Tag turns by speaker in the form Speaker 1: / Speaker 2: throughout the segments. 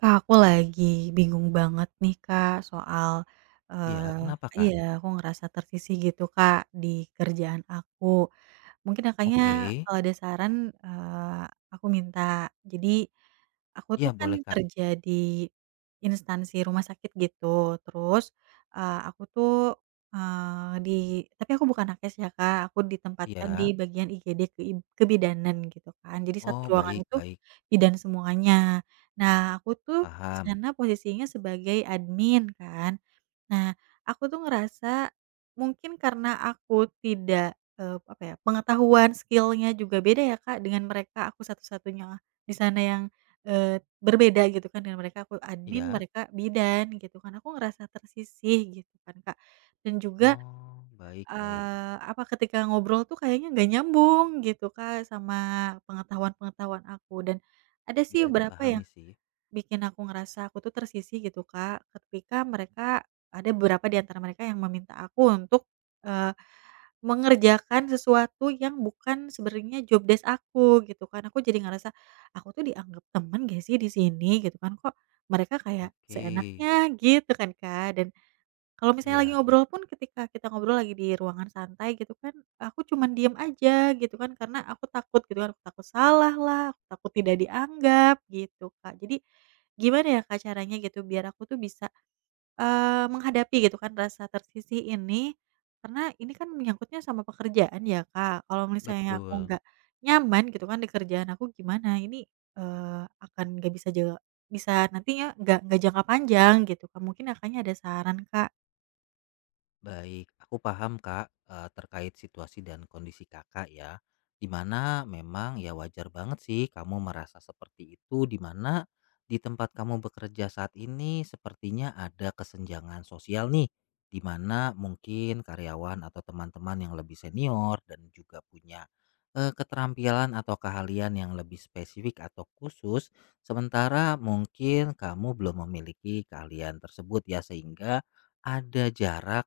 Speaker 1: Kak, aku lagi bingung banget nih, Kak, soal,
Speaker 2: Iya,
Speaker 1: eee
Speaker 2: kenapa,
Speaker 1: iya,
Speaker 2: Kak?
Speaker 1: aku ngerasa tersisih gitu, Kak, di kerjaan aku. Mungkin Kakaknya,
Speaker 2: Oke.
Speaker 1: kalau ada saran, eee, aku minta. Jadi, aku
Speaker 2: Iya,
Speaker 1: tuh kan
Speaker 2: boleh, Kak.
Speaker 1: kerja di instansi rumah sakit gitu, terus, aku tuh, eee, di tapi aku bukan nakes ya Kak, aku ditempatkan di
Speaker 2: Iya.
Speaker 1: bagian IGD keib kebidanan gitu kan. Jadi satu
Speaker 2: Oh,
Speaker 1: ruangan
Speaker 2: baik
Speaker 1: itu
Speaker 2: baik.
Speaker 1: bidan semuanya. Nah, aku tuh di
Speaker 2: Paham.
Speaker 1: sana posisinya sebagai admin kan. Nah, aku tuh ngerasa mungkin karena aku tidak, apa ya, pengetahuan, skillnya juga beda ya, Kak, dengan mereka. Aku satu-satunya di sana yang, berbeda gitu kan dengan mereka. Aku admin,
Speaker 2: Iya.
Speaker 1: mereka bidan gitu kan. Aku ngerasa tersisih gitu kan, Kak. Dan juga,
Speaker 2: Oh, baik baik.
Speaker 1: apa, ketika ngobrol tuh kayaknya nggak nyambung gitu, Kak, sama pengetahuan-pengetahuan aku. Dan ada sih
Speaker 2: Bisa
Speaker 1: beberapa
Speaker 2: dipahami
Speaker 1: yang
Speaker 2: sih.
Speaker 1: bikin aku ngerasa aku tuh tersisih gitu Kak, ketika mereka ada beberapa di antara mereka yang meminta aku untuk, eee, mengerjakan sesuatu yang bukan sebenarnya job desk aku gitu kan. Aku jadi ngerasa, aku tuh dianggap temen gak sih di sini gitu kan, kok mereka kayak
Speaker 2: Oke.
Speaker 1: seenaknya gitu kan Kak, dan kalau misalnya lagi
Speaker 2: Iya iya.
Speaker 1: ngobrol pun ketika kita ngobrol lagi di ruangan santai gitu kan, aku cuman diem aja gitu kan, karena aku takut gitu kan, aku takut salah lah, aku takut tidak dianggap gitu, Kak. Jadi gimana ya, Kak, caranya gitu biar aku tuh bisa, menghadapi gitu kan rasa tersisih ini, karena ini kan menyangkutnya sama pekerjaan ya, Kak. Kalau misalnya aku
Speaker 2: Betul.
Speaker 1: nggak nyaman gitu kan di kerjaan aku gimana, ini, akan nggak bisa jaga bisa nantinya nggak jangka panjang gitu, Kak. Mungkin Kakaknya ada saran, Kak?
Speaker 2: Baik, aku paham Kak, terkait situasi dan kondisi Kakak ya. Dimana memang ya wajar banget sih kamu merasa seperti itu, dimana di tempat kamu bekerja saat ini sepertinya ada kesenjangan sosial nih, dimana mungkin karyawan atau teman-teman yang lebih senior dan juga punya keterampilan atau keahlian yang lebih spesifik atau khusus, sementara mungkin kamu belum memiliki keahlian tersebut ya sehingga ada jarak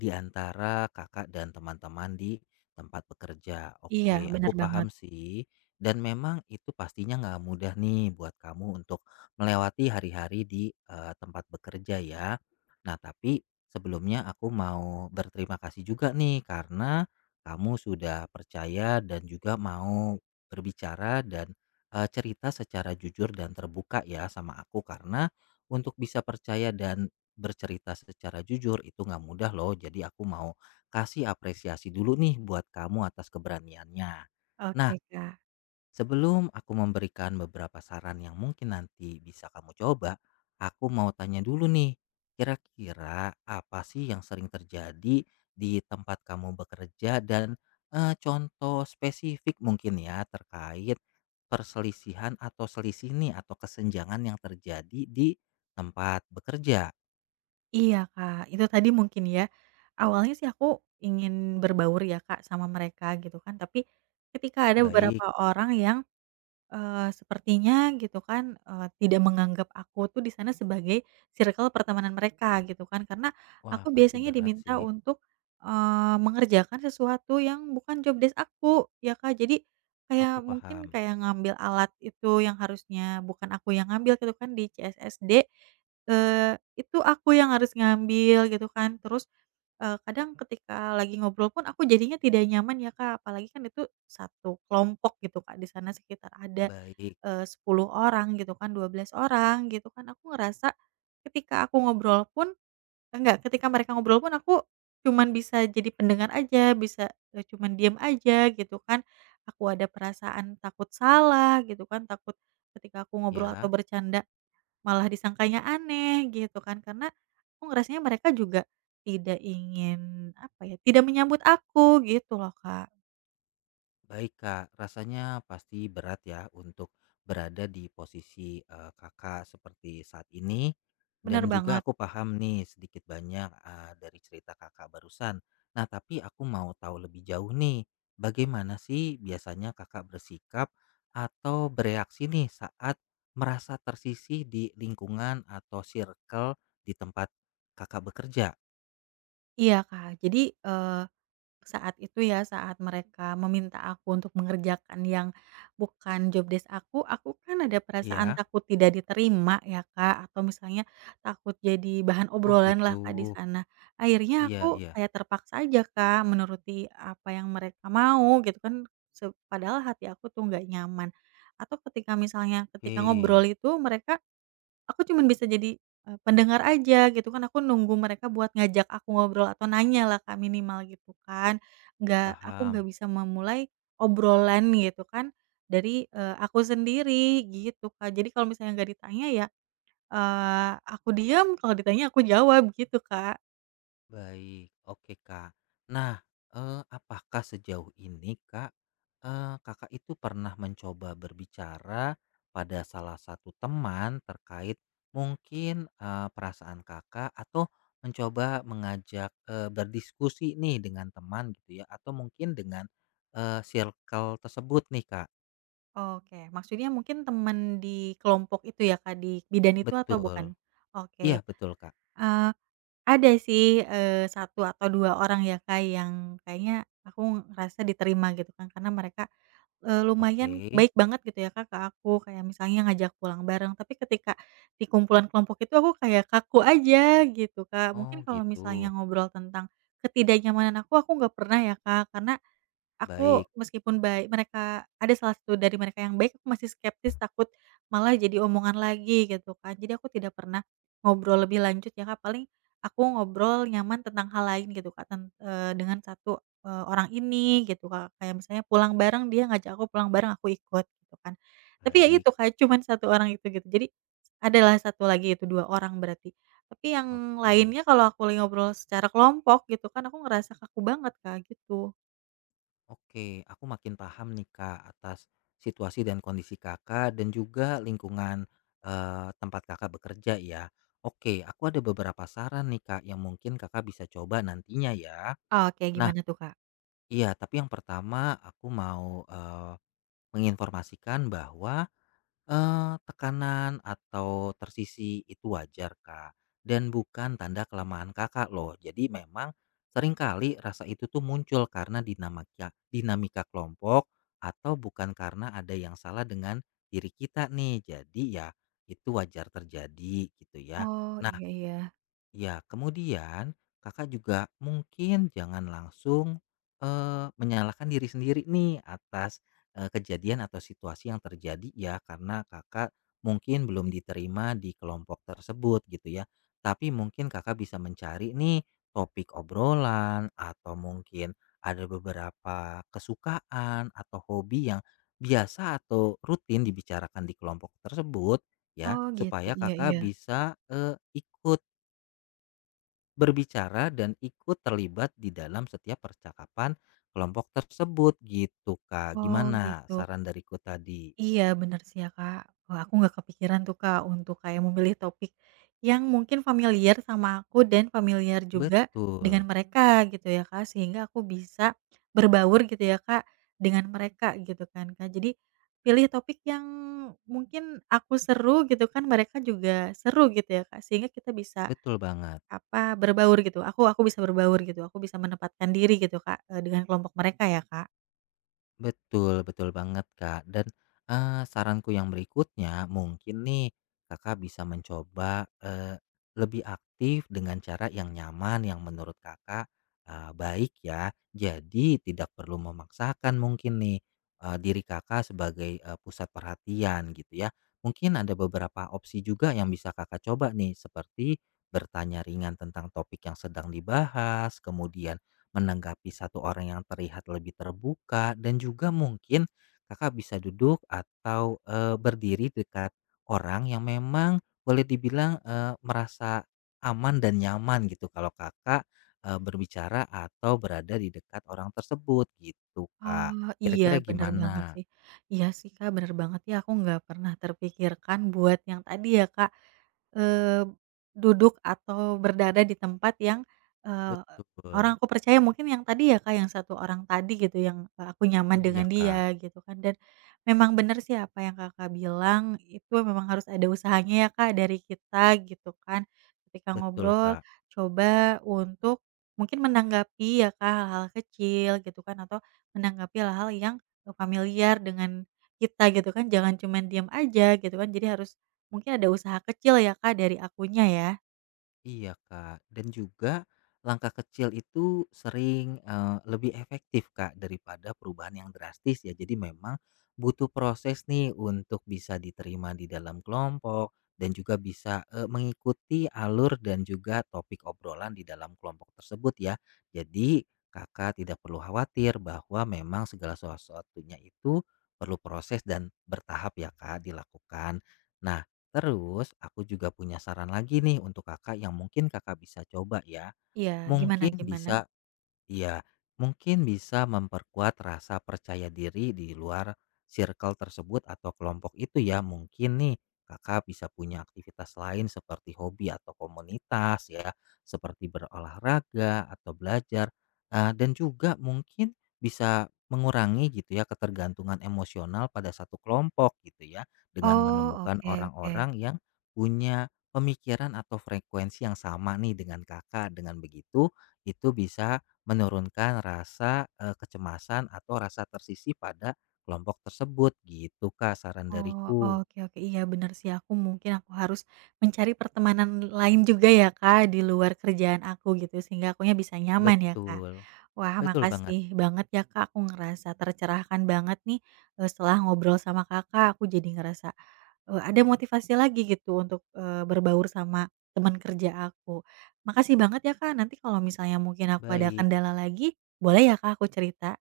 Speaker 2: di antara Kakak dan teman-teman di tempat bekerja.
Speaker 1: Iya,
Speaker 2: Oke, aku
Speaker 1: bener
Speaker 2: paham
Speaker 1: banget.
Speaker 2: sih. Dan memang itu pastinya nggak mudah nih buat kamu untuk melewati hari-hari di tempat bekerja ya. Nah, tapi sebelumnya aku mau berterima kasih juga nih karena kamu sudah percaya dan juga mau berbicara dan cerita secara jujur dan terbuka ya sama aku karena untuk bisa percaya dan bercerita secara jujur itu nggak mudah loh. Jadi aku mau kasih apresiasi dulu nih buat kamu atas keberaniannya. Nah,
Speaker 1: Oke, Kak.
Speaker 2: sebelum aku memberikan beberapa saran yang mungkin nanti bisa kamu coba, aku mau tanya dulu nih, kira-kira apa sih yang sering terjadi di tempat kamu bekerja dan contoh spesifik mungkin ya terkait perselisihan atau selisih nih atau kesenjangan yang terjadi di tempat bekerja.
Speaker 1: Iya, Kak, itu tadi mungkin ya, awalnya sih aku ingin berbaur ya, Kak, sama mereka gitu kan, tapi ketika ada
Speaker 2: Baik.
Speaker 1: beberapa orang yang sepertinya gitu kan, tidak menganggap aku tuh di sana sebagai circle pertemanan mereka gitu kan, karena
Speaker 2: Wah,
Speaker 1: aku
Speaker 2: pasti
Speaker 1: biasanya
Speaker 2: berat sih.
Speaker 1: diminta untuk, mengerjakan sesuatu yang bukan job desk aku ya, Kak. Jadi
Speaker 2: Aku
Speaker 1: kayak mungkin
Speaker 2: paham.
Speaker 1: kayak ngambil alat itu yang harusnya bukan aku yang ngambil gitu kan di CSSD, eee, itu aku yang harus ngambil gitu kan. Terus kadang ketika lagi ngobrol pun aku jadinya tidak nyaman ya, Kak, apalagi kan itu satu kelompok gitu, Kak, di sana sekitar ada,
Speaker 2: Baik,
Speaker 1: 10 orang gitu kan, 12 orang gitu kan. Aku ngerasa ketika aku ngobrol pun enggak, ketika mereka ngobrol pun aku cuman bisa jadi pendengar aja, bisa, cuman diem aja gitu kan. Aku ada perasaan takut salah gitu kan, takut ketika aku ngobrol atau
Speaker 2: ya.
Speaker 1: bercanda malah disangkanya aneh gitu kan, karena aku ngerasanya mereka juga tidak ingin, apa ya, tidak menyambut aku gitu loh, Kak.
Speaker 2: Baik, Kak. Rasanya pasti berat ya untuk berada di posisi Kakak seperti saat ini.
Speaker 1: Bener
Speaker 2: Dan juga
Speaker 1: banget.
Speaker 2: aku paham nih sedikit banyak dari cerita Kakak barusan. Nah, tapi aku mau tahu lebih jauh nih, bagaimana sih biasanya Kakak bersikap atau bereaksi nih saat merasa tersisih di lingkungan atau circle di tempat Kakak bekerja,
Speaker 1: Iya, Kak. Jadi, saat itu ya, saat mereka meminta aku untuk mengerjakan yang bukan job desk aku kan ada perasaan
Speaker 2: ya?
Speaker 1: takut tidak diterima ya, Kak, atau misalnya takut jadi bahan
Speaker 2: Oh
Speaker 1: obrolan
Speaker 2: gitu.
Speaker 1: lah, Kak, di sana. Akhirnya
Speaker 2: Iya
Speaker 1: aku
Speaker 2: iya.
Speaker 1: kayak terpaksa aja, Kak, menuruti apa yang mereka mau gitu kan, se padahal hati aku tuh nggak nyaman. Atau ketika misalnya ketika ngobrol
Speaker 2: Oke,
Speaker 1: itu mereka aku cuman bisa jadi, pendengar aja gitu kan, aku nunggu mereka buat ngajak aku ngobrol atau nanya lah Kak, minimal gitu kan. Nggak aku nggak
Speaker 2: paham.
Speaker 1: bisa memulai obrolan gitu kan dari, aku sendiri gitu Kak. Jadi kalau misalnya nggak ditanya ya, aku diam, kalau ditanya aku jawab gitu Kak.
Speaker 2: Baik. Oke, Kak. Nah, apakah sejauh ini, Kak, Kakak itu pernah mencoba berbicara pada salah satu teman terkait mungkin perasaan Kakak atau mencoba mengajak berdiskusi nih dengan teman gitu ya atau mungkin dengan circle tersebut nih, Kak?
Speaker 1: Oke, maksudnya mungkin teman di kelompok itu ya Kak, di bidan itu atau bukan?
Speaker 2: Betul. Iya,
Speaker 1: Oke,
Speaker 2: betul, Kak.
Speaker 1: eee ada sih, 1 atau 2 orang ya, Kak, yang kayaknya aku ngerasa diterima gitu kan, karena mereka, lumayan
Speaker 2: Oke.
Speaker 1: baik banget gitu ya, Kak, ke aku, kayak misalnya ngajak pulang bareng. Tapi ketika di kumpulan kelompok itu aku kayak kaku aja gitu, Kak. Mungkin
Speaker 2: Oh,
Speaker 1: kalau misalnya
Speaker 2: gitu.
Speaker 1: ngobrol tentang ketidaknyamanan aku nggak pernah ya, Kak, karena aku
Speaker 2: Baik,
Speaker 1: meskipun baik mereka ada salah satu dari mereka yang baik, aku masih skeptis takut malah jadi omongan lagi gitu kan. Jadi aku tidak pernah ngobrol lebih lanjut ya Kak, paling aku ngobrol nyaman tentang hal lain gitu Kak, dengan satu, orang ini gitu Kak, kayak misalnya pulang bareng dia ngajak aku pulang bareng aku ikut gitu kan. Tapi ya
Speaker 2: baik.
Speaker 1: itu Kak, cuman satu orang itu gitu. Jadi adalah satu lagi itu 2 orang berarti. Tapi yang
Speaker 2: Oke,
Speaker 1: lainnya kalau aku lagi ngobrol secara kelompok gitu kan aku ngerasa kaku banget Kak, gitu.
Speaker 2: oke. Aku makin paham nih Kak atas situasi dan kondisi Kakak dan juga lingkungan tempat Kakak bekerja ya. Oke, aku ada beberapa saran nih Kak yang mungkin Kakak bisa coba nantinya ya.
Speaker 1: Oh, kayak
Speaker 2: Nah,
Speaker 1: gimana tuh, Kak?
Speaker 2: iya. Tapi yang pertama aku mau menginformasikan bahwa tekanan atau tersisi itu wajar, Kak, dan bukan tanda kelemahan Kakak loh. Jadi memang seringkali rasa itu tuh muncul karena dinamika dinamika kelompok atau bukan karena ada yang salah dengan diri kita nih. Jadi ya itu wajar terjadi gitu ya.
Speaker 1: Oh,
Speaker 2: Nah.
Speaker 1: iya iya.
Speaker 2: Ya, kemudian Kakak juga mungkin jangan langsung, menyalahkan diri sendiri nih atas, kejadian atau situasi yang terjadi ya karena Kakak mungkin belum diterima di kelompok tersebut gitu ya. Tapi mungkin Kakak bisa mencari nih topik obrolan atau mungkin ada beberapa kesukaan atau hobi yang biasa atau rutin dibicarakan di kelompok tersebut ya,
Speaker 1: Oh, gitu.
Speaker 2: supaya
Speaker 1: Iya
Speaker 2: Kakak
Speaker 1: iya.
Speaker 2: bisa, ikut berbicara dan ikut terlibat di dalam setiap percakapan kelompok tersebut gitu, Kak.
Speaker 1: Oh,
Speaker 2: Gimana
Speaker 1: gitu.
Speaker 2: saran dariku tadi?
Speaker 1: Iya, bener sih ya, Kak. Wah, aku nggak kepikiran tuh, Kak, untuk kayak memilih topik yang mungkin familiar sama aku dan familiar juga
Speaker 2: Betul,
Speaker 1: dengan mereka gitu ya, Kak, sehingga aku bisa berbaur gitu ya, Kak, dengan mereka gitu kan, Kak. Jadi pilih topik yang mungkin aku seru gitu kan, mereka juga seru gitu ya, Kak, sehingga kita bisa
Speaker 2: betul banget.
Speaker 1: apa, berbaur gitu, aku bisa berbaur gitu, aku bisa menempatkan diri gitu Kak, dengan kelompok mereka ya Kak.
Speaker 2: Betul, betul banget, Kak. Dan, saranku yang berikutnya mungkin nih Kakak bisa mencoba, lebih aktif dengan cara yang nyaman yang menurut Kakak, baik ya. Jadi tidak perlu memaksakan mungkin nih, diri Kakak sebagai, pusat perhatian gitu ya. Mungkin ada beberapa opsi juga yang bisa Kakak coba nih seperti bertanya ringan tentang topik yang sedang dibahas, kemudian menanggapi satu orang yang terlihat lebih terbuka dan juga mungkin kakak bisa duduk atau berdiri dekat orang yang memang boleh dibilang merasa aman dan nyaman gitu kalau kakak berbicara atau berada di dekat orang tersebut gitu kak,
Speaker 1: Ah, iya
Speaker 2: kira-kira
Speaker 1: bener banget
Speaker 2: gimana.
Speaker 1: sih. Iya sih, Kak, bener banget ya aku nggak pernah terpikirkan buat yang tadi ya, Kak, eee, duduk atau berada di tempat yang, eee, orang
Speaker 2: Betul.
Speaker 1: aku percaya mungkin yang tadi ya, Kak, yang satu orang tadi gitu yang, aku nyaman
Speaker 2: Iya
Speaker 1: dengan
Speaker 2: kak,
Speaker 1: dia gitu kan dan memang bener sih apa yang Kakak bilang itu memang harus ada usahanya ya, Kak, dari kita gitu kan. Ketika
Speaker 2: betul
Speaker 1: ngobrol
Speaker 2: kak.
Speaker 1: coba untuk mungkin menanggapi ya, Kak, hal-hal kecil gitu kan atau menanggapi hal-hal yang, familiar dengan kita gitu kan, jangan cuman diam aja gitu kan, jadi harus mungkin ada usaha kecil ya Kak dari akunya ya.
Speaker 2: Iya, Kak, dan juga langkah kecil itu sering, lebih efektif, Kak, daripada perubahan yang drastis ya. Jadi memang butuh proses nih untuk bisa diterima di dalam kelompok dan juga bisa, mengikuti alur dan juga topik obrolan di dalam kelompok tersebut ya. Jadi Kakak tidak perlu khawatir bahwa memang segala sesuatunya itu perlu proses dan bertahap ya, Kak, dilakukan. Nah, terus aku juga punya saran lagi nih untuk Kakak yang mungkin Kakak bisa coba ya.
Speaker 1: Iya, gimana
Speaker 2: Mungkin
Speaker 1: gimana?
Speaker 2: bisa. Iya, mungkin bisa memperkuat rasa percaya diri di luar circle tersebut atau kelompok itu ya. Mungkin nih kakak bisa punya aktivitas lain seperti hobi atau komunitas ya, seperti berolahraga atau belajar. Dan juga mungkin bisa mengurangi gitu ya ketergantungan emosional pada satu kelompok gitu ya dengan
Speaker 1: Oh,
Speaker 2: menemukan
Speaker 1: oke oke.
Speaker 2: orang-orang yang punya pemikiran atau frekuensi yang sama nih dengan kakak. Dengan begitu itu bisa menurunkan rasa, kecemasan atau rasa tersisih pada kelompok tersebut gitu, Kak, saran
Speaker 1: Oh,
Speaker 2: dariku.
Speaker 1: oke oke, iya benar sih aku mungkin aku harus mencari pertemanan lain juga ya Kak di luar kerjaan aku gitu, sehingga akunya bisa nyaman ya Kak.
Speaker 2: Betul,
Speaker 1: Wah
Speaker 2: betul banget.
Speaker 1: makasih banget ya Kak, aku ngerasa tercerahkan banget nih, setelah ngobrol sama Kakak, aku jadi ngerasa ada motivasi lagi gitu untuk, berbaur sama teman kerja aku. Makasih banget ya, Kak, nanti kalau misalnya mungkin aku ada
Speaker 2: Baik,
Speaker 1: kendala lagi, boleh ya, Kak, aku cerita?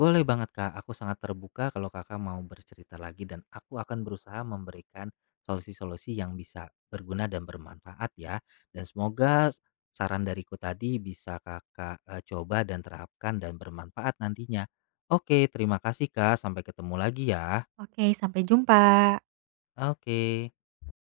Speaker 2: boleh banget, Kak, aku sangat terbuka kalau Kakak mau bercerita lagi dan aku akan berusaha memberikan solusi-solusi yang bisa berguna dan bermanfaat ya, dan semoga saran dariku tadi bisa Kakak, coba dan terapkan dan bermanfaat nantinya. Oke, terima kasih, Kak, sampai ketemu lagi ya.
Speaker 1: Oke, sampai jumpa.
Speaker 2: Oke.